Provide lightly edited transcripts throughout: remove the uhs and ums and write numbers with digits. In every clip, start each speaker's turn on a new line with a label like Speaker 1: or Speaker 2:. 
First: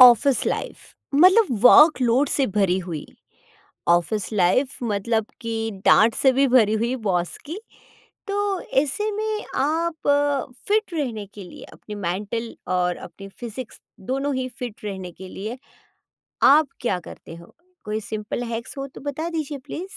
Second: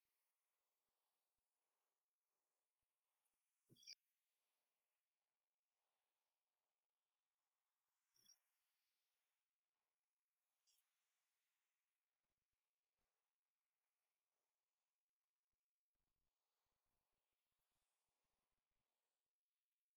Speaker 1: Office life मतलब workload से भरी हुई। ऑफिस लाइफ मतलब कि डांट से भी भरी हुई बॉस की। तो ऐसे में आप फिट रहने के लिए, अपनी मेंटल और अपनी फिजिक्स, दोनों ही फिट रहने के लिए आप क्या करते हो? कोई सिंपल हैक्स हो तो बता दीजिए, प्लीज।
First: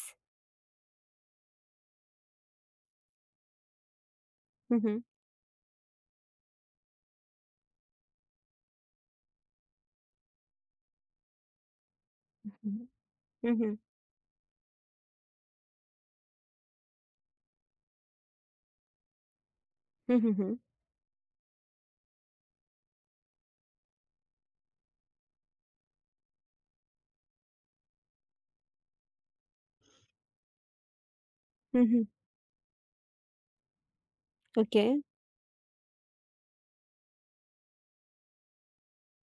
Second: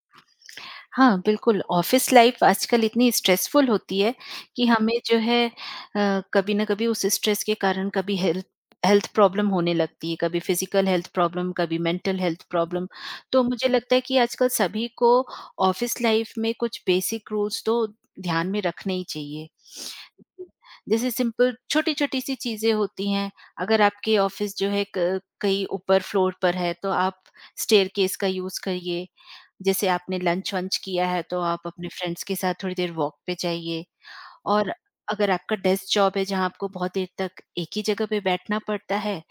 Speaker 2: हाँ, बिल्कुल, ऑफ़िस लाइफ़ आजकल इतनी स्ट्रेसफुल होती है कि
Speaker 1: हम्म।
Speaker 2: हमें जो है कभी न कभी उस स्ट्रेस के कारण कभी हेल्थ हेल्थ प्रॉब्लम होने लगती है, कभी फ़िज़िकल हेल्थ प्रॉब्लम, कभी मेंटल हेल्थ
Speaker 1: हम्म।
Speaker 2: प्रॉब्लम। तो मुझे
Speaker 1: हम्म।
Speaker 2: लगता है कि आजकल सभी को ऑफ़िस लाइफ़ में कुछ बेसिक रूल्स तो ध्यान में रखने ही चाहिए।
Speaker 1: हम्म। हम्म।
Speaker 2: जैसे सिंपल छोटी-छोटी सी चीज़ें होती हैं। अगर आपके ऑफ़िस जो है क कहीं ऊपर फ्लोर पर है, तो आप स्टेयरकेस का यूज़ करिए। जैसे आपने लंच-वंच किया है तो आप अपने
Speaker 1: हम्म।
Speaker 2: फ्रेंड्स के साथ थोड़ी देर वॉक पे जाइए। और
Speaker 1: ओके।
Speaker 2: अगर आपका डेस्क जॉब है जहाँ आपको बहुत देर तक एक ही जगह पे बैठना पड़ता है,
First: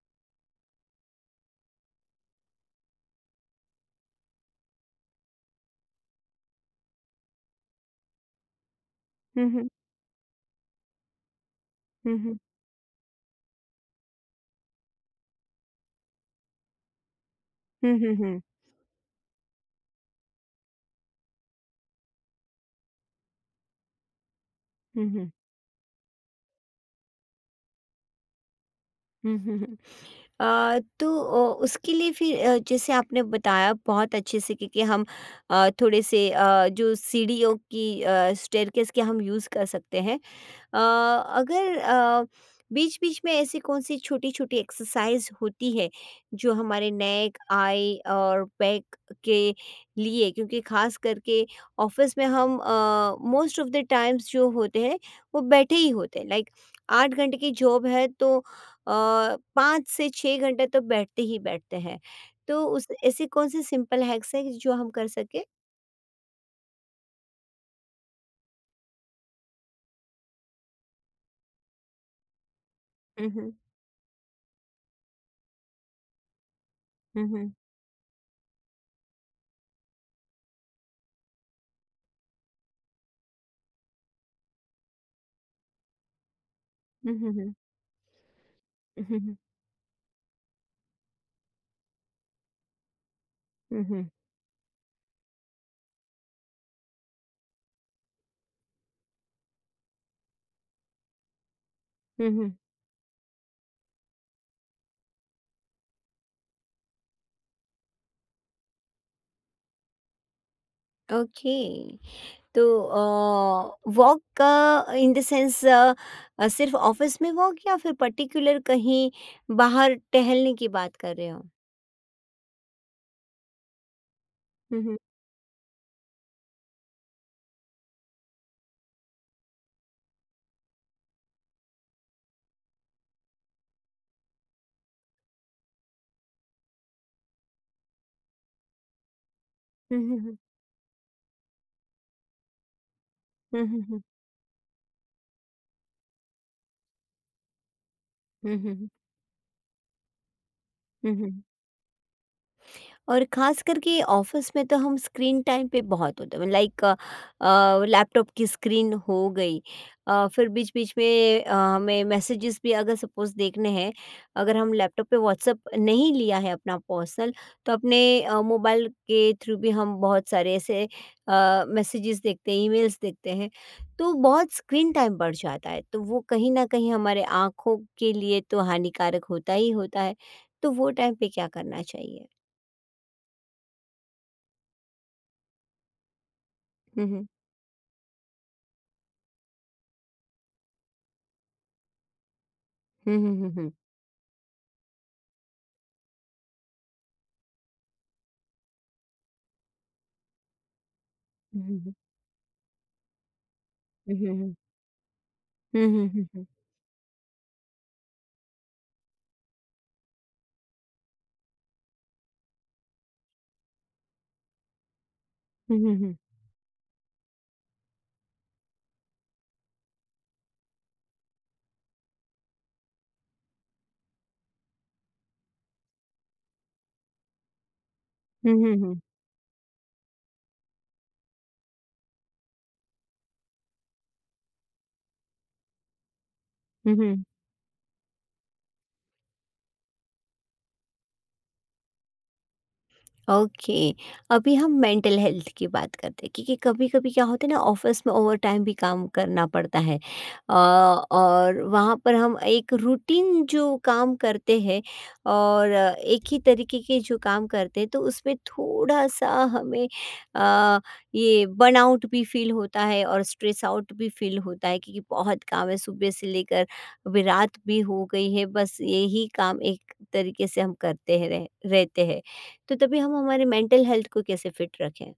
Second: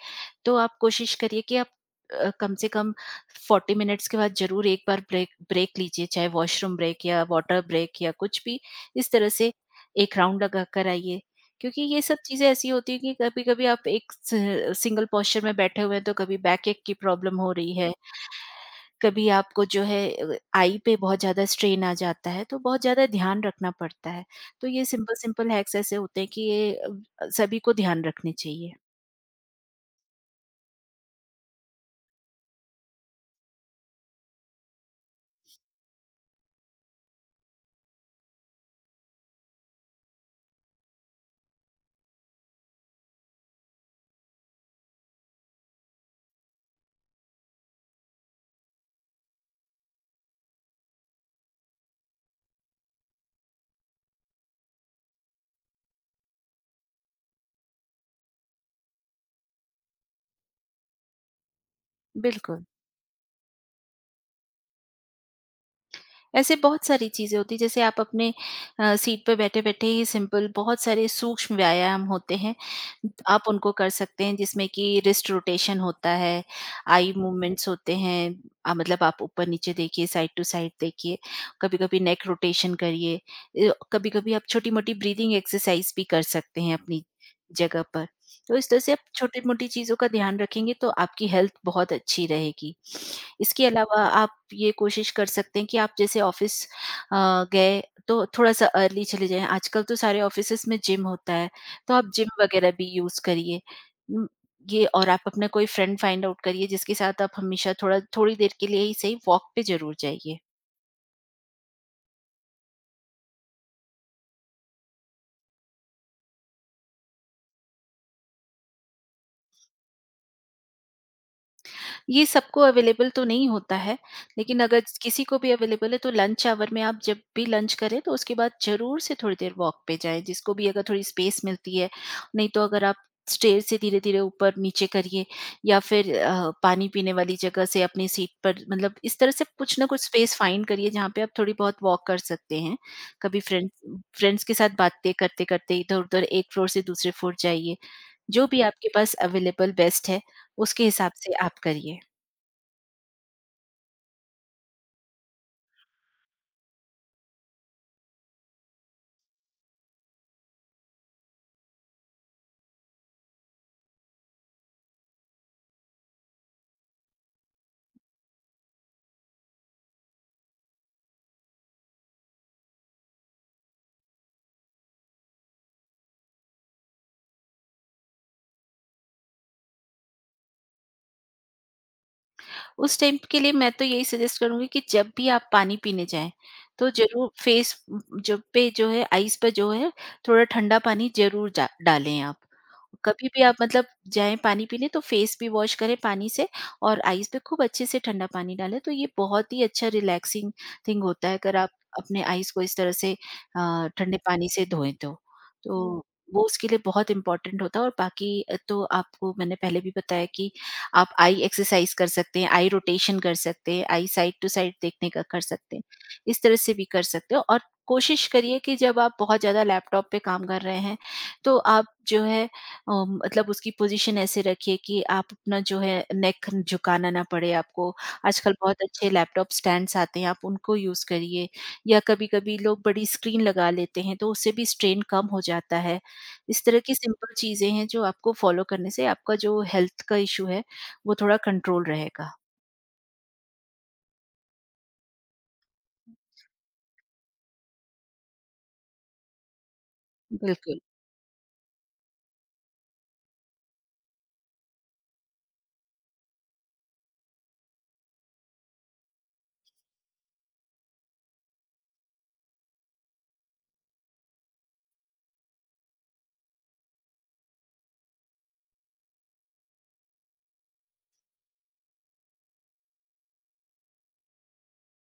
Speaker 2: तो आप कोशिश करिए कि आप कम से कम 40 मिनट्स के बाद ज़रूर एक बार ब्रेक ब्रेक लीजिए, चाहे वॉशरूम ब्रेक या वाटर ब्रेक या कुछ भी। इस तरह
Speaker 1: हम्म।
Speaker 2: से
Speaker 1: हम्म।
Speaker 2: एक राउंड लगा कर आइए, क्योंकि ये सब
Speaker 1: हम्म।
Speaker 2: चीज़ें ऐसी होती हैं कि कभी-कभी आप एक स सिंगल पोस्चर में बैठे हुए हैं तो कभी बैकएक की प्रॉब्लम हो रही है,
Speaker 1: हम्म। हम्म।
Speaker 2: कभी आपको जो है आई पे बहुत ज़्यादा स्ट्रेन आ जाता है, तो बहुत ज़्यादा ध्यान रखना पड़ता है। तो ये सिंपल-सिंपल हैक्स ऐसे होते हैं कि ये सभी को ध्यान रखने चाहिए।
Speaker 1: हम्म। हम्म। तो उसके लिए फिर जैसे आपने बताया, बहुत अच्छे से क्योंकि हम थोड़े से जो सीढ़ियों की स्टेयरकेस के हम यूज़ कर सकते हैं। अगर बीच-बीच में ऐसी कौन-सी छोटी-छोटी एक्सरसाइज़ होती है, जो हमारे नेक, आई और बैक के लिए, क्योंकि ख़ास करके ऑफ़िस में हम मोस्ट ऑफ़ द टाइम्स जो होते हैं, वो बैठे ही होते हैं। लाइक 8 घंटे की जॉब है तो 5 से 6 घंटे तो बैठते ही बैठते हैं।
Speaker 2: बिल्कुल।
Speaker 1: तो उस ऐसी कौन-सी सिंपल हैक्स है जो हम कर सकें?
Speaker 2: ऐसे बहुत सारी चीज़ें होती हैं, जैसे आप अपने सीट पे बैठे-बैठे ही सिंपल बहुत सारे सूक्ष्म व्यायाम होते हैं।
Speaker 1: हुँ,
Speaker 2: आप
Speaker 1: हुँ।
Speaker 2: उनको कर सकते हैं, जिसमें कि रिस्ट रोटेशन होता है, आई
Speaker 1: हुँ, हुँ।
Speaker 2: मूवमेंट्स होते हैं। मतलब आप ऊपर-नीचे देखिए, साइड टू साइड देखिए, कभी-कभी नेक रोटेशन करिए। कभी-कभी आप छोटी-मोटी ब्रीदिंग एक्सरसाइज भी कर सकते हैं अपनी
Speaker 1: हुँ, हुँ, हुँ।
Speaker 2: जगह पर। तो इस तरह से आप
Speaker 1: हुँ, हुँ।
Speaker 2: छोटी-मोटी चीज़ों का ध्यान रखेंगे तो आपकी हेल्थ बहुत अच्छी रहेगी। इसके
Speaker 1: हुँ,
Speaker 2: अलावा
Speaker 1: हुँ।
Speaker 2: आप ये कोशिश कर सकते हैं कि आप जैसे ऑफिस गए तो थोड़ा-सा अर्ली चले जाएँ। आजकल तो सारे ऑफिसेज़ में जिम होता है, तो आप
Speaker 1: हुँ,
Speaker 2: जिम
Speaker 1: हुँ।
Speaker 2: वगैरह भी यूज़ करिए। उम, ये, और आप अपना कोई फ्रेंड फाइंड आउट करिए जिसके साथ आप हमेशा थोड़ा थोड़ी देर के लिए ही सही वॉक पे ज़रूर जाइए।
Speaker 1: ओके। तो वॉक का, इन द सेंस, सिर्फ ऑफिस में वॉक या फिर पर्टिकुलर कहीं बाहर टहलने की बात कर रहे हो?
Speaker 2: ये सबको अवेलेबल तो नहीं होता है, लेकिन
Speaker 1: हुँ,
Speaker 2: अगर
Speaker 1: हुँ।
Speaker 2: किसी को भी अवेलेबल है तो लंच आवर में आप जब भी लंच करें तो उसके बाद ज़रूर से थोड़ी देर वॉक पे जाएँ, जिसको भी अगर थोड़ी स्पेस मिलती है। नहीं तो अगर आप स्टेयर से धीरे-धीरे ऊपर-नीचे करिए या फिर पानी पीने वाली जगह से अपनी सीट पर, मतलब इस तरह से कुछ ना
Speaker 1: हुँ,
Speaker 2: कुछ
Speaker 1: हुँ, हुँ।
Speaker 2: स्पेस फाइंड करिए जहाँ पे आप थोड़ी बहुत वॉक कर सकते हैं। कभी
Speaker 1: हुँ,
Speaker 2: फ्रेंड्स
Speaker 1: हुँ, हुँ।
Speaker 2: फ्रेंड्स के साथ बातें करते-करते इधर-उधर एक फ्लोर से दूसरे फ्लोर जाइए। जो
Speaker 1: हुँ,
Speaker 2: भी
Speaker 1: हुँ, हुँ।
Speaker 2: आपके पास अवेलेबल बेस्ट है, उसके हिसाब
Speaker 1: हुँ, हुँ,
Speaker 2: से
Speaker 1: हुँ।
Speaker 2: आप करिए।
Speaker 1: और खास करके ऑफिस में तो हम स्क्रीन टाइम पे बहुत होते हैं, लाइक लैपटॉप की स्क्रीन हो गई, फिर बीच बीच में हमें मैसेजेस भी अगर सपोज देखने हैं, अगर हम लैपटॉप पे व्हाट्सअप नहीं लिया है अपना पर्सनल, तो अपने मोबाइल के थ्रू भी हम बहुत सारे ऐसे मैसेजेस देखते हैं, ईमेल्स देखते हैं, तो बहुत स्क्रीन टाइम बढ़ जाता है। तो वो कहीं ना कहीं हमारे आँखों के लिए तो हानिकारक होता ही होता है। तो वो टाइम पे क्या करना चाहिए?
Speaker 2: उस टाइम के लिए मैं तो यही सजेस्ट करूँगी कि जब भी आप पानी पीने जाएँ, तो ज़रूर फेस, जब पे जो है आइस पे जो है, थोड़ा ठंडा पानी ज़रूर जा डालें आप।
Speaker 1: हुँ,
Speaker 2: कभी
Speaker 1: हुँ,
Speaker 2: भी
Speaker 1: हुँ,
Speaker 2: आप,
Speaker 1: हुँ।
Speaker 2: मतलब, जाएँ पानी पीने तो फेस भी वॉश करें पानी से और आइस पे खूब अच्छे से ठंडा पानी डालें, तो ये बहुत ही अच्छा रिलैक्सिंग थिंग होता है अगर आप
Speaker 1: हुँ, हुँ,
Speaker 2: अपने आइस को इस तरह से ठंडे पानी
Speaker 1: हुँ।
Speaker 2: से धोएँ तो।
Speaker 1: हुँ,
Speaker 2: तो
Speaker 1: हुँ,
Speaker 2: वो
Speaker 1: हुँ।
Speaker 2: उसके लिए बहुत इम्पोर्टेंट होता है, और बाकी तो आपको मैंने पहले भी बताया कि आप आई एक्सरसाइज कर सकते हैं, आई रोटेशन कर सकते हैं, आई साइड टू साइड देखने का कर सकते
Speaker 1: हुँ, हुँ,
Speaker 2: हैं।
Speaker 1: हुँ। हुँ, हुँ, हुँ।
Speaker 2: इस तरह से भी कर सकते हो। और कोशिश करिए कि जब आप बहुत ज़्यादा लैपटॉप पे काम कर रहे हैं, तो आप जो है मतलब उसकी पोज़ीशन ऐसे रखिए कि आप अपना जो है नेक झुकाना ना पड़े आपको।
Speaker 1: हुँ,
Speaker 2: आजकल
Speaker 1: हुँ,
Speaker 2: बहुत
Speaker 1: हुँ।
Speaker 2: अच्छे लैपटॉप स्टैंड्स आते हैं, आप उनको यूज़ करिए, या कभी-कभी लोग बड़ी स्क्रीन लगा लेते हैं, तो उससे भी स्ट्रेन कम हो जाता है। इस तरह
Speaker 1: हुँ,
Speaker 2: की
Speaker 1: हुँ।
Speaker 2: सिंपल चीज़ें हैं, जो आपको फ़ॉलो करने से आपका जो हेल्थ का इश्यू है वो थोड़ा कंट्रोल रहेगा।
Speaker 1: ओके। अभी हम मेंटल हेल्थ की बात करते हैं, क्योंकि कभी कभी क्या होता है ना, ऑफिस में ओवर टाइम भी काम करना पड़ता है।
Speaker 2: बिल्कुल।
Speaker 1: और वहाँ पर हम एक रूटीन जो काम करते हैं और एक ही तरीके के जो काम करते हैं, तो उसमें थोड़ा सा हमें, अ, ये बर्नआउट भी फील होता है और स्ट्रेस आउट भी फील होता है, क्योंकि बहुत काम है सुबह से लेकर। अभी रात भी हो गई है, बस यही काम एक तरीके से हम करते हैं रहते हैं। तो तभी हम हमारे मेंटल हेल्थ को कैसे फिट रखें?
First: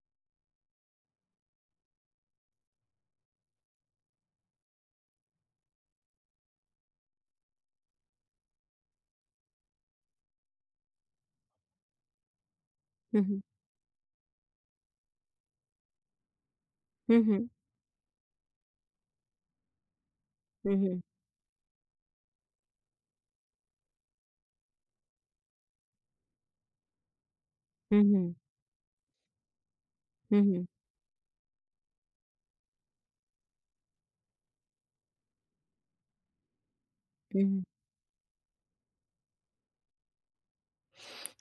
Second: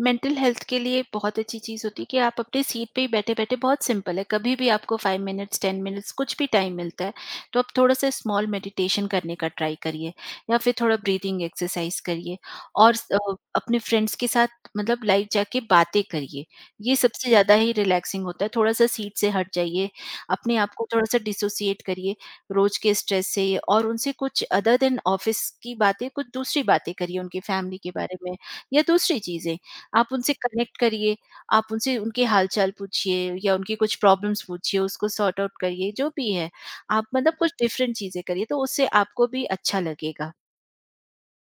Speaker 2: मेंटल हेल्थ के लिए बहुत अच्छी चीज़ होती है कि आप अपनी सीट पे ही बैठे-बैठे, बहुत सिंपल है, कभी भी आपको 5 मिनट्स, 10 मिनट्स कुछ भी टाइम मिलता है, तो आप थोड़ा-सा स्मॉल मेडिटेशन करने का ट्राई करिए या फिर थोड़ा ब्रीथिंग एक्सरसाइज करिए और
Speaker 1: हुँ, हुँ।
Speaker 2: अपने फ्रेंड्स के साथ, मतलब, लाइव जाके बातें करिए। ये
Speaker 1: हुँ,
Speaker 2: सबसे
Speaker 1: हुँ।
Speaker 2: ज़्यादा ही रिलैक्सिंग होता है, थोड़ा-सा सीट से हट जाइए, अपने आप
Speaker 1: हुँ,
Speaker 2: को
Speaker 1: हुँ।
Speaker 2: थोड़ा-सा डिसोसिएट करिए रोज़ के स्ट्रेस से, और उनसे कुछ अदर देन ऑफ़िस की बातें, कुछ दूसरी बातें करिए, उनकी फैमिली के
Speaker 1: हुँ,
Speaker 2: बारे
Speaker 1: हुँ।
Speaker 2: में या दूसरी चीज़ें। आप उनसे
Speaker 1: हुँ, हुँ।
Speaker 2: कनेक्ट करिए, आप उनसे उनके हालचाल पूछिए या उनकी कुछ प्रॉब्लम्स पूछिए, उसको सॉर्ट आउट करिए, जो भी है। आप, मतलब,
Speaker 1: हुँ,
Speaker 2: कुछ
Speaker 1: हुँ।
Speaker 2: डिफरेंट चीज़ें करिए, तो उससे आपको भी अच्छा लगेगा।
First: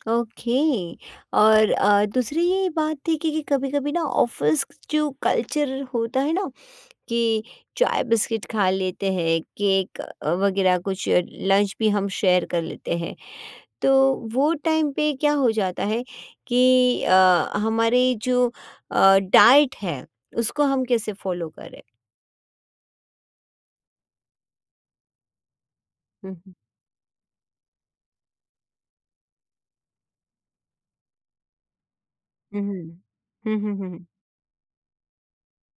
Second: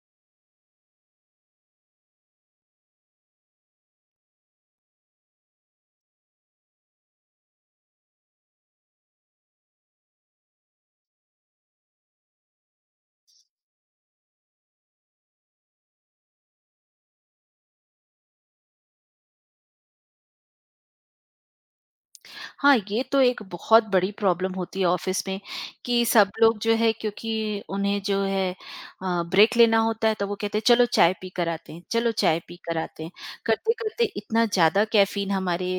Speaker 1: ओके। और दूसरी ये बात थी कि कभी-कभी ना ऑफ़िस जो कल्चर होता है ना, कि चाय बिस्किट खा लेते हैं, केक वगैरह, कुछ लंच भी हम शेयर कर लेते हैं। तो वो टाइम पे क्या हो जाता है कि हमारी जो डाइट है, उसको हम कैसे फ़ॉलो करें?
Speaker 2: हाँ, ये तो एक बहुत बड़ी प्रॉब्लम होती है ऑफिस में कि सब
Speaker 1: हुँ, हुँ।
Speaker 2: लोग जो है, क्योंकि उन्हें जो है ब्रेक लेना होता है तो वो कहते हैं चलो चाय पी कर आते हैं, चलो चाय पी
Speaker 1: हुँ,
Speaker 2: कर
Speaker 1: हुँ।
Speaker 2: आते हैं।
Speaker 1: हुँ, हुँ,
Speaker 2: करते-करते
Speaker 1: हुँ।
Speaker 2: इतना ज़्यादा कैफ़ीन हमारे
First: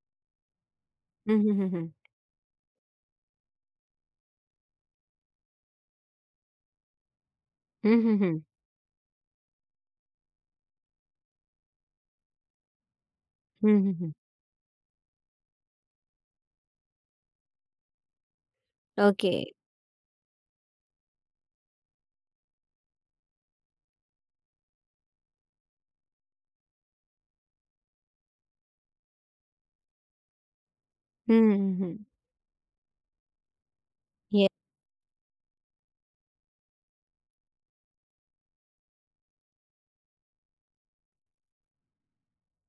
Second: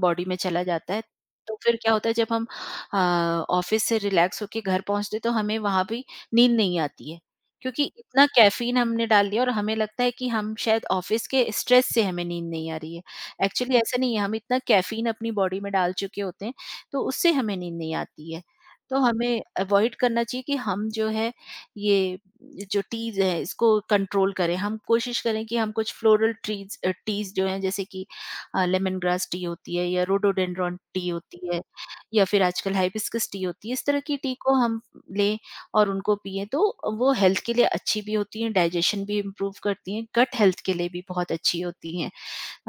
Speaker 2: बॉडी में चला जाता है,
Speaker 1: హ్మ్.
Speaker 2: तो
Speaker 1: హ్మ్.
Speaker 2: फिर
Speaker 1: హ్మ్.
Speaker 2: क्या होता है जब हम अ, ऑफिस से रिलैक्स होके घर पहुँचते हैं तो हमें वहाँ भी नींद नहीं आती है। क्योंकि
Speaker 1: హ్మ్. హ్మ్. హ్మ్.
Speaker 2: इतना
Speaker 1: హ్మ్.
Speaker 2: कैफ़ीन हमने डाल दिया और हमें लगता है कि हम शायद ऑफिस के स्ट्रेस से हमें नींद नहीं आ रही है। एक्चुअली
Speaker 1: హ్మ్. హ్మ్.
Speaker 2: ऐसा
Speaker 1: హ్మ్.
Speaker 2: नहीं है, हम इतना कैफ़ीन अपनी बॉडी में डाल चुके होते हैं तो उससे हमें नींद नहीं आती है। तो
Speaker 1: ఓకే.
Speaker 2: हमें अवॉइड करना चाहिए कि हम जो है ये जो टीज़ है इसको कंट्रोल करें। हम कोशिश करें कि हम कुछ फ्लोरल टीज़ जो हैं, जैसे कि लेमन ग्रास टी होती है, या रोडोडेंड्रॉन टी होती
Speaker 1: హ్మ్.
Speaker 2: है,
Speaker 1: హ్మ్. హ్మ్.
Speaker 2: या फिर आजकल हिबिस्कस टी होती है। इस तरह की टी
Speaker 1: ये
Speaker 2: को हम लें और उनको पिएँ तो वो हेल्थ के लिए अच्छी भी होती हैं, डाइजेशन भी इम्प्रूव करती हैं, गट हेल्थ के लिए भी बहुत अच्छी होती हैं।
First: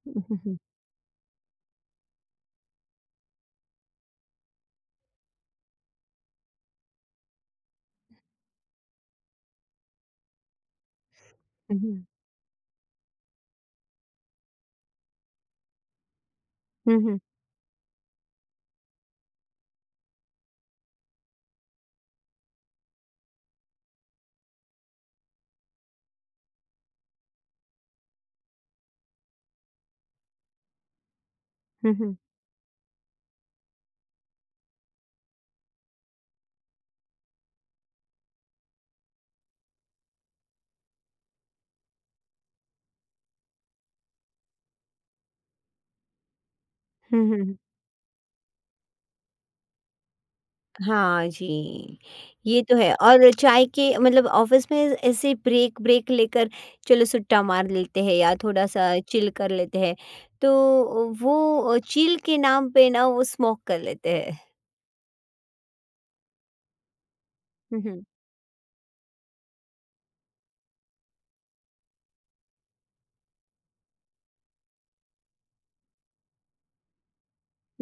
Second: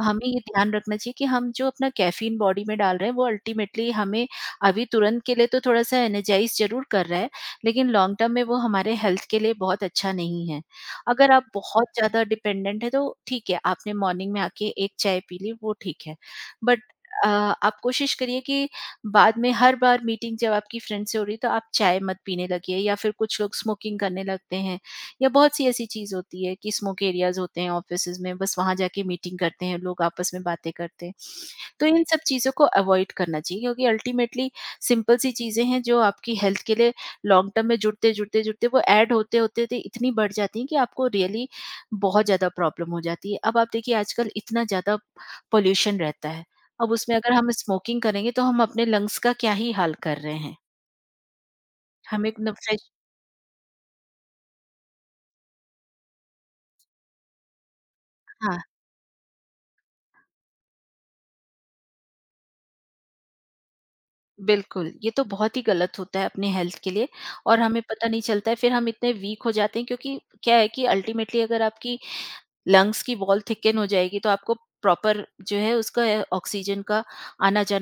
Speaker 2: हमें ये ध्यान रखना चाहिए कि हम जो अपना कैफीन बॉडी में डाल रहे हैं वो अल्टीमेटली हमें अभी तुरंत के लिए तो थोड़ा-सा एनर्जाइज़ ज़रूर कर रहा है, लेकिन लॉन्ग टर्म में वो हमारे हेल्थ के लिए बहुत अच्छा नहीं है। अगर आप
Speaker 1: हुँ,
Speaker 2: बहुत
Speaker 1: हुँ,
Speaker 2: ज़्यादा डिपेंडेंट हैं तो ठीक है, आपने मॉर्निंग में आके 1 चाय पी ली वो ठीक है। बट
Speaker 1: हुँ, हुँ, हुँ,
Speaker 2: अ, आप कोशिश करिए कि बाद में हर बार मीटिंग जब आपकी फ्रेंड से हो रही है तो आप चाय मत पीने लगिए, या फिर कुछ लोग स्मोकिंग करने लगते हैं। या बहुत सी ऐसी चीज़ होती है कि स्मोक एरियाज़ होते हैं ऑफ़िसेज़ में, बस वहाँ जाके मीटिंग करते हैं लोग, आपस में बातें करते हैं। तो
Speaker 1: हुँ, हुँ,
Speaker 2: इन
Speaker 1: हुँ,
Speaker 2: सब चीज़ों को अवॉइड करना चाहिए, क्योंकि अल्टीमेटली सिंपल सी चीज़ें हैं जो आपकी हेल्थ के लिए लॉन्ग टर्म में जुड़ते, जुड़ते, जुड़ते, वो ऐड होते, होते, होते इतनी बढ़ जाती हैं कि आपको रियली बहुत ज़्यादा प्रॉब्लम हो जाती है। अब आप देखिए आजकल इतना ज़्यादा पॉल्यूशन रहता है, अब उसमें
Speaker 1: हुँ,
Speaker 2: अगर
Speaker 1: हुँ,
Speaker 2: हम
Speaker 1: हुँ।
Speaker 2: स्मोकिंग करेंगे तो हम अपने लंग्स का क्या ही हाल कर रहे हैं।
Speaker 1: हाँ जी,
Speaker 2: हमें एक न
Speaker 1: ये तो
Speaker 2: फ्रेश
Speaker 1: है। और चाय के मतलब ऑफ़िस में ऐसे ब्रेक ब्रेक लेकर, चलो सुट्टा मार लेते हैं या
Speaker 2: हाँ।
Speaker 1: थोड़ा-सा चिल कर लेते हैं, तो वो चिल के नाम पे ना वो स्मोक कर लेते हैं।
Speaker 2: बिल्कुल, ये तो बहुत ही गलत होता है अपने हेल्थ के लिए, और
Speaker 1: हुँ,
Speaker 2: हमें
Speaker 1: हुँ,
Speaker 2: पता नहीं चलता है, फिर हम इतने वीक हो जाते हैं, क्योंकि क्या है कि अल्टीमेटली अगर आपकी लंग्स की वॉल थिकन हो जाएगी तो आपको प्रॉपर जो है उसका ऑक्सीजन का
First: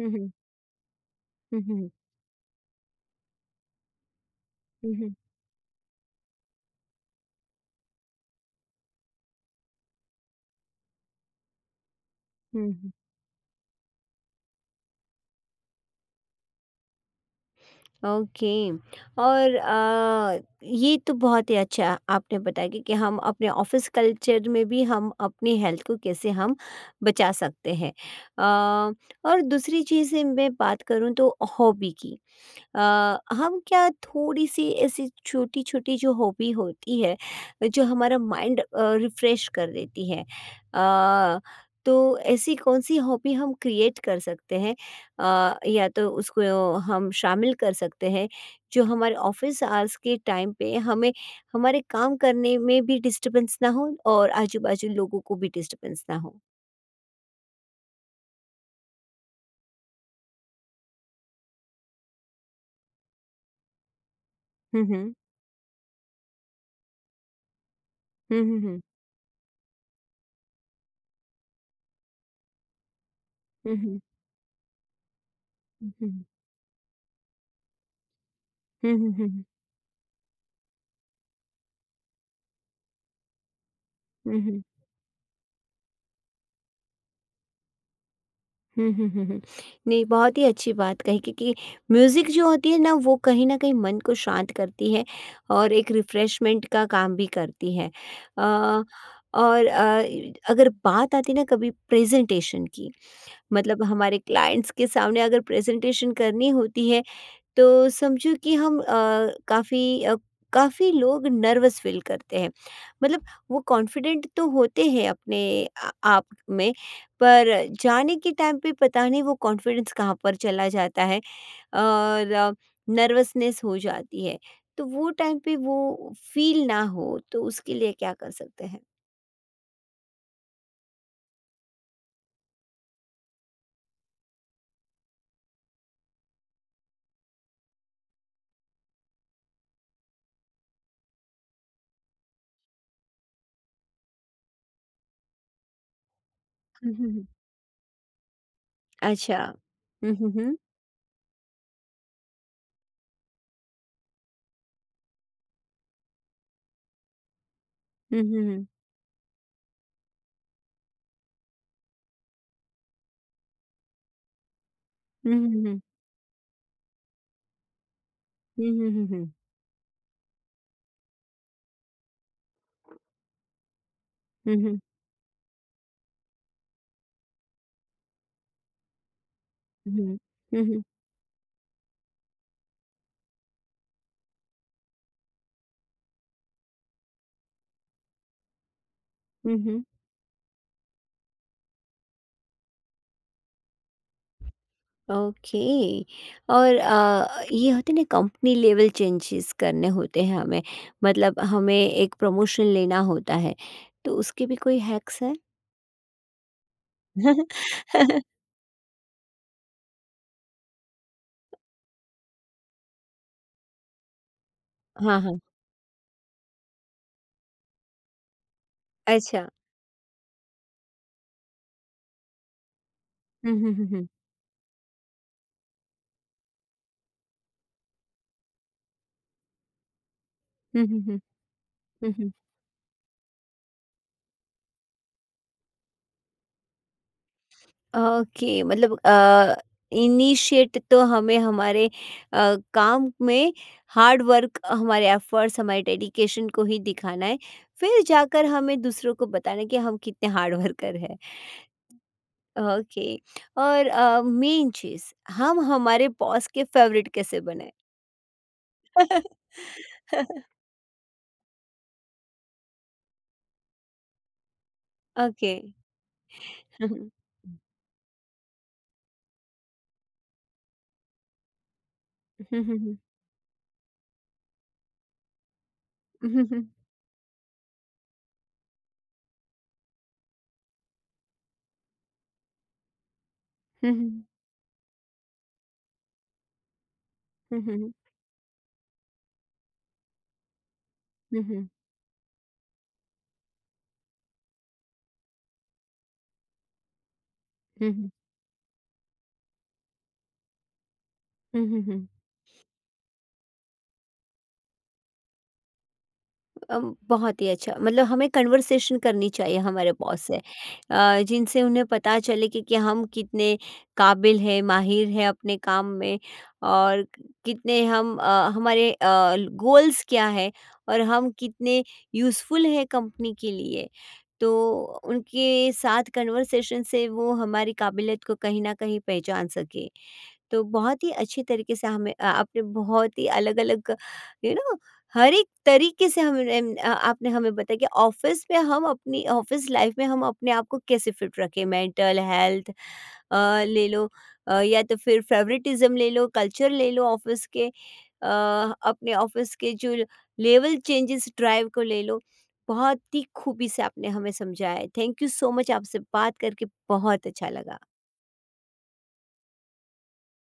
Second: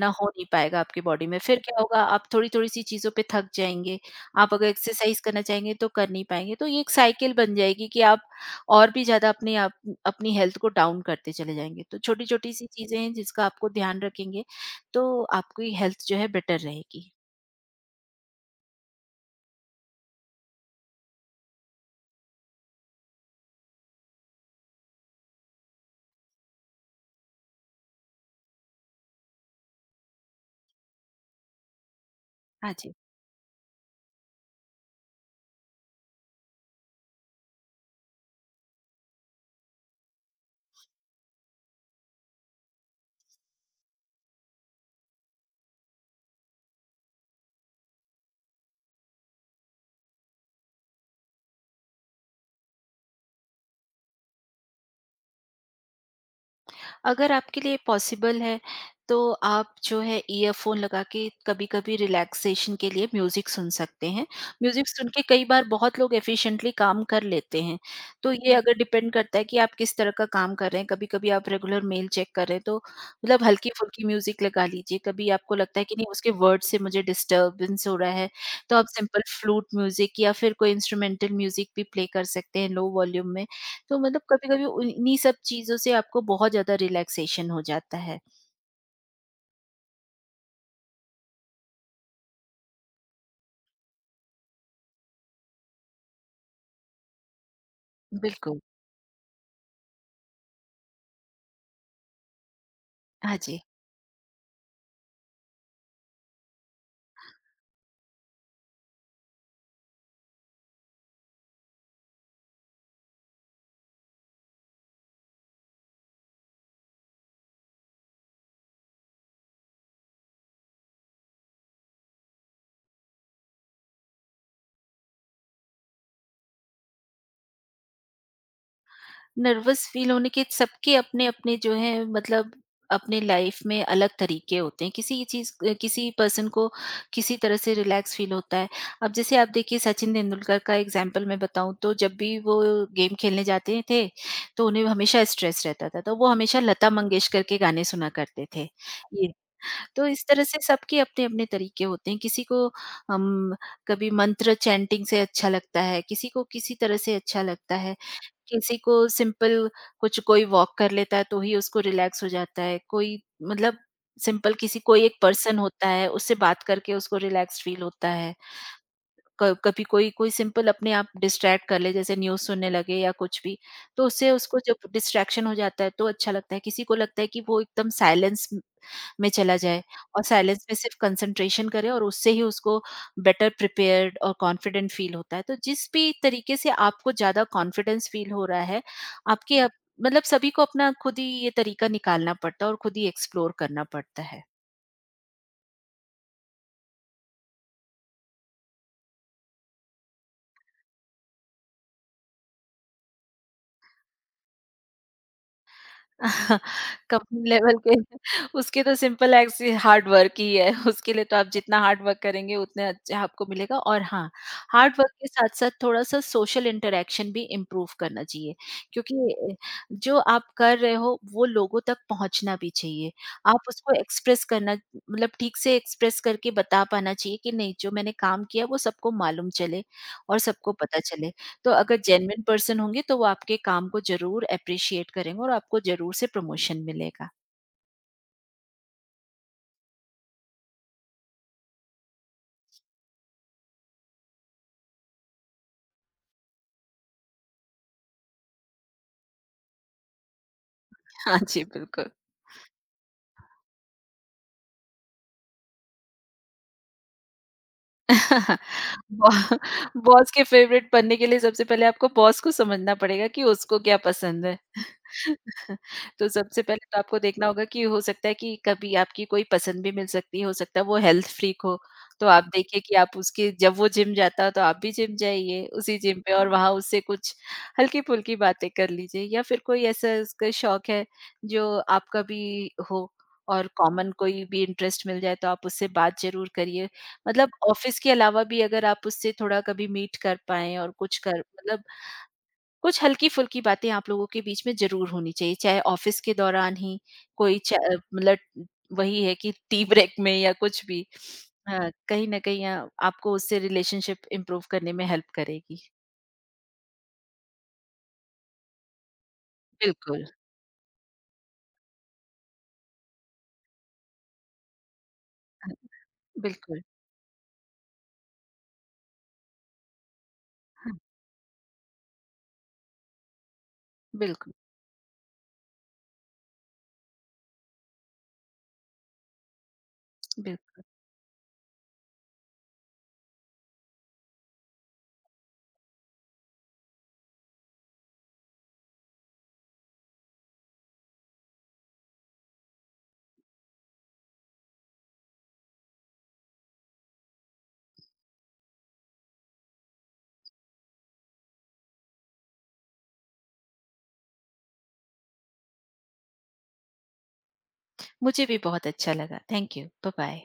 Speaker 1: हुँ,
Speaker 2: हो
Speaker 1: हुँ,
Speaker 2: नहीं पाएगा आपकी बॉडी में। फिर
Speaker 1: हुँ,
Speaker 2: क्या
Speaker 1: हुँ,
Speaker 2: होगा, आप थोड़ी-थोड़ी सी चीज़ों पे थक जाएँगे। आप अगर
Speaker 1: हुँ, हुँ,
Speaker 2: एक्सरसाइज़ करना चाहेंगे तो कर नहीं पाएँगे। तो ये एक साइकिल बन जाएगी कि आप और भी ज़्यादा अपने आप अपनी हेल्थ को डाउन करते चले जाएँगे। तो छोटी-छोटी सी
Speaker 1: हुँ, हुँ।
Speaker 2: चीज़ें हैं जिसका आपको ध्यान रखेंगे तो आपकी हेल्थ जो है बेटर रहेगी।
Speaker 1: ओके। और ये तो बहुत ही अच्छा आपने बताया कि, हम अपने ऑफिस कल्चर में भी हम अपनी हेल्थ को कैसे हम बचा सकते हैं। आ, और दूसरी चीज़ मैं बात करूँ तो हॉबी की।
Speaker 2: हाँ
Speaker 1: अ,
Speaker 2: जी।
Speaker 1: हम क्या थोड़ी-सी ऐसी छोटी-छोटी जो हॉबी होती है, जो हमारा माइंड रिफ़्रेश कर देती है। अ, तो ऐसी कौन-सी हॉबी हम क्रिएट कर सकते हैं, या तो उसको हम शामिल कर सकते हैं, जो हमारे ऑफ़िस आवर्स के टाइम पे हमें हमारे काम करने में भी डिस्टर्बेंस ना हो और आजू-बाजू लोगों को भी डिस्टर्बेंस ना हो?
Speaker 2: अगर आपके लिए पॉसिबल है तो आप जो है ईयरफोन लगा के कभी-कभी रिलैक्सेशन के लिए म्यूजिक सुन सकते हैं।
Speaker 1: हुँ,
Speaker 2: म्यूजिक सुन
Speaker 1: हुँ।
Speaker 2: के कई बार बहुत लोग एफिशिएंटली काम कर लेते हैं। तो
Speaker 1: हुँ,
Speaker 2: ये
Speaker 1: हुँ,
Speaker 2: अगर
Speaker 1: हुँ।
Speaker 2: डिपेंड करता है कि आप किस तरह का काम कर रहे हैं। कभी-कभी आप रेगुलर मेल चेक कर रहे हैं तो, मतलब,
Speaker 1: हुँ, हुँ।
Speaker 2: हल्की-फुल्की म्यूजिक लगा लीजिए। कभी आपको लगता है
Speaker 1: हुँ,
Speaker 2: कि नहीं
Speaker 1: हुँ।
Speaker 2: उसके वर्ड से मुझे डिस्टर्बेंस हो रहा है, तो आप
Speaker 1: हुँ, हुँ,
Speaker 2: सिंपल
Speaker 1: हुँ, हुँ।
Speaker 2: फ्लूट म्यूजिक या फिर कोई इंस्ट्रूमेंटल म्यूजिक भी प्ले कर सकते हैं लो वॉल्यूम में। तो, मतलब,
Speaker 1: हुँ, हुँ।
Speaker 2: कभी-कभी उन इन्हीं सब चीज़ों से आपको बहुत ज़्यादा रिलैक्सेशन हो जाता है।
Speaker 1: हुँ, हुँ, हुँ, हुँ। नहीं, बहुत ही अच्छी बात कही, क्योंकि म्यूज़िक जो होती है ना, वो कहीं न कहीं मन को शांत करती है और एक रिफ़्रेशमेंट का काम भी करती है।
Speaker 2: बिल्कुल।
Speaker 1: अ, और अगर बात आती है ना कभी प्रेज़ेंटेशन की,
Speaker 2: हाँ जी।
Speaker 1: मतलब हमारे क्लाइंट्स के सामने अगर प्रेज़ेंटेशन करनी होती है, तो समझो कि हम काफ़ी अ, काफ़ी लोग नर्वस फ़ील करते हैं। मतलब वो कॉन्फिडेंट तो होते हैं अपने आ आप में, पर जाने के टाइम पे पता नहीं वो कॉन्फिडेंस कहाँ पर चला जाता है और नर्वसनेस हो जाती है। तो वो टाइम पे वो फ़ील ना हो, तो उसके लिए क्या कर सकते हैं?
Speaker 2: नर्वस फ़ील होने के सबके अपने-अपने जो हैं, मतलब अपने लाइफ़ में अलग तरीके होते हैं। किसी पर्सन को किसी तरह से रिलैक्स फ़ील होता है। अब जैसे आप देखिए सचिन तेंदुलकर का एग्ज़ाम्पल मैं बताऊँ तो जब भी वो गेम खेलने जाते थे, तो उन्हें हमेशा स्ट्रेस रहता था। तो वो हमेशा लता
Speaker 1: हुँ, हुँ, हुँ।
Speaker 2: मंगेशकर के गाने सुना करते थे। ये
Speaker 1: अच्छा।
Speaker 2: तो
Speaker 1: हुँ,
Speaker 2: इस
Speaker 1: हुँ,
Speaker 2: तरह
Speaker 1: हुँ।
Speaker 2: से सबके अपने-अपने तरीके होते हैं। किसी को हम कभी मंत्र चैंटिंग से अच्छा लगता है, किसी को किसी तरह से अच्छा लगता है,
Speaker 1: हुँ, हुँ, हुँ।
Speaker 2: किसी को सिंपल कुछ कोई वॉक कर लेता है तो ही उसको रिलैक्स हो जाता है, कोई, मतलब, सिंपल किसी कोई एक पर्सन
Speaker 1: हुँ,
Speaker 2: होता है उससे बात करके उसको रिलैक्स फील होता है।
Speaker 1: हुँ, हुँ।
Speaker 2: क कभी कोई कोई सिंपल अपने आप डिस्ट्रैक्ट कर ले, जैसे न्यूज़ सुनने लगे या कुछ भी, तो उससे
Speaker 1: हुँ,
Speaker 2: उसको
Speaker 1: हुँ, हुँ, हुँ।
Speaker 2: जब डिस्ट्रैक्शन हो जाता है तो अच्छा लगता है। किसी को लगता है कि वो एकदम साइलेंस म में चला जाए
Speaker 1: हुँ, हुँ, हुँ।
Speaker 2: और
Speaker 1: हुँ,
Speaker 2: साइलेंस में
Speaker 1: हुँ।
Speaker 2: सिर्फ़ कंसंट्रेशन करे और उससे ही उसको बेटर प्रिपेयर्ड और कॉन्फिडेंट फ़ील होता है। तो जिस भी तरीके से आपको ज़्यादा कॉन्फिडेंस फ़ील हो रहा है,
Speaker 1: हुँ,
Speaker 2: आपके अप
Speaker 1: हुँ।
Speaker 2: मतलब सभी को अपना खुद ही ये तरीका निकालना पड़ता है और खुद ही एक्सप्लोर करना पड़ता है।
Speaker 1: ओके। और ये होते हैं ना, कंपनी लेवल चेंजेस करने होते हैं हमें, मतलब हमें एक प्रमोशन लेना होता है, तो उसके भी कोई हैक्स है?
Speaker 2: कंपनी लेवल के उसके तो सिंपल एक्स हार्ड वर्क ही है। उसके लिए तो आप जितना हार्ड वर्क करेंगे उतने अच्छे आपको मिलेगा, और हाँ, हार्ड वर्क
Speaker 1: हाँ
Speaker 2: के
Speaker 1: हाँ।
Speaker 2: साथ-साथ थोड़ा-सा सोशल इंटरैक्शन भी इम्प्रूव करना चाहिए। क्योंकि
Speaker 1: अच्छा।
Speaker 2: जो आप कर रहे हो वो लोगों तक पहुँचना भी चाहिए।
Speaker 1: हम्म।
Speaker 2: आप
Speaker 1: हम्म।
Speaker 2: उसको
Speaker 1: हम्म।
Speaker 2: एक्सप्रेस करना, मतलब, ठीक से एक्सप्रेस करके बता पाना चाहिए कि नहीं जो मैंने काम किया वो सबको मालूम चले और सबको
Speaker 1: हम्म।
Speaker 2: पता
Speaker 1: हम्म। हम्म।
Speaker 2: चले। तो अगर
Speaker 1: हम्म, हम्म।
Speaker 2: जेन्युइन पर्सन होंगे तो वो आपके काम को ज़रूर एप्रिशिएट करेंगे और आपको ज़रूर से प्रमोशन मिलेगा।
Speaker 1: ओके। मतलब इनिशिएट तो हमें हमारे काम में हार्ड वर्क, हमारे एफर्ट्स, हमारे डेडिकेशन को ही दिखाना है, फिर जाकर हमें दूसरों को बताना है कि हम कितने हार्ड वर्कर हैं।
Speaker 2: हाँ जी, बिल्कुल।
Speaker 1: ओके। और मेन चीज़, हम हमारे बॉस के फेवरेट कैसे बने?
Speaker 2: बॉ बॉस के फेवरेट बनने के लिए सबसे पहले आपको बॉस को समझना पड़ेगा कि उसको क्या पसंद है।
Speaker 1: ओके।
Speaker 2: तो सबसे पहले
Speaker 1: हुँ,
Speaker 2: तो
Speaker 1: हुँ।
Speaker 2: आपको देखना होगा कि हो सकता है कि कभी आपकी कोई पसंद भी मिल सकती है, हो सकता है वो हेल्थ फ्रीक हो। तो आप
Speaker 1: हुँ, हुँ,
Speaker 2: देखिए कि
Speaker 1: हुँ।
Speaker 2: आप उसके, जब वो जिम जाता हो तो आप भी जिम जाइए उसी जिम पे
Speaker 1: हुँ,
Speaker 2: और
Speaker 1: हुँ।
Speaker 2: वहाँ उससे कुछ हल्की-फुल्की बातें कर लीजिए, या फिर कोई ऐसा उसका शौक है जो आपका भी हो और
Speaker 1: हुँ,
Speaker 2: कॉमन
Speaker 1: हुँ।
Speaker 2: कोई भी इंटरेस्ट मिल जाए तो आप उससे बात ज़रूर करिए। मतलब
Speaker 1: हुँ, हुँ।
Speaker 2: ऑफ़िस के अलावा भी अगर आप उससे थोड़ा कभी मीट कर पाएँ और कुछ कर,
Speaker 1: हुँ, हुँ।
Speaker 2: मतलब, कुछ हल्की-फुल्की बातें आप लोगों के बीच में ज़रूर होनी चाहिए, चाहे ऑफ़िस के दौरान ही
Speaker 1: हुँ, हुँ।
Speaker 2: मतलब वही है कि टी ब्रेक में या कुछ भी।
Speaker 1: हुँ, हुँ,
Speaker 2: हाँ,
Speaker 1: हुँ।
Speaker 2: कहीं न कहीं आपको उससे रिलेशनशिप इम्प्रूव करने में हेल्प करेगी।
Speaker 1: बहुत ही अच्छा। मतलब हमें कन्वर्सेशन करनी चाहिए हमारे बॉस
Speaker 2: बिल्कुल,
Speaker 1: से, जिनसे उन्हें पता चले कि, हम कितने काबिल हैं, माहिर हैं अपने
Speaker 2: हाँ,
Speaker 1: काम में,
Speaker 2: बिल्कुल,
Speaker 1: और कितने हम हमारे गोल्स क्या है,
Speaker 2: हाँ,
Speaker 1: और हम कितने यूज़फुल हैं कंपनी के लिए। तो
Speaker 2: बिल्कुल,
Speaker 1: उनके साथ कन्वर्सेशन से वो हमारी काबिलियत को कहीं ना कहीं पहचान सके। तो
Speaker 2: बिल्कुल।
Speaker 1: बहुत ही अच्छी तरीके से हमें आपने बहुत ही अलग-अलग यू नो हर एक तरीके से हमने आपने हमें बताया कि ऑफ़िस में हम, अपनी ऑफ़िस लाइफ़ में हम अपने आप को कैसे फ़िट रखें, मेंटल हेल्थ ले लो, या तो फिर फेवरेटिज़्म ले लो, कल्चर ले लो ऑफ़िस के, अपने ऑफ़िस के जो लेवल चेंजेस ड्राइव को ले लो। बहुत ही खूबी से आपने हमें समझाया है। थैंक यू सो मच, आपसे बात करके बहुत अच्छा लगा।
Speaker 2: मुझे भी बहुत अच्छा लगा। Thank you. बाय-बाय।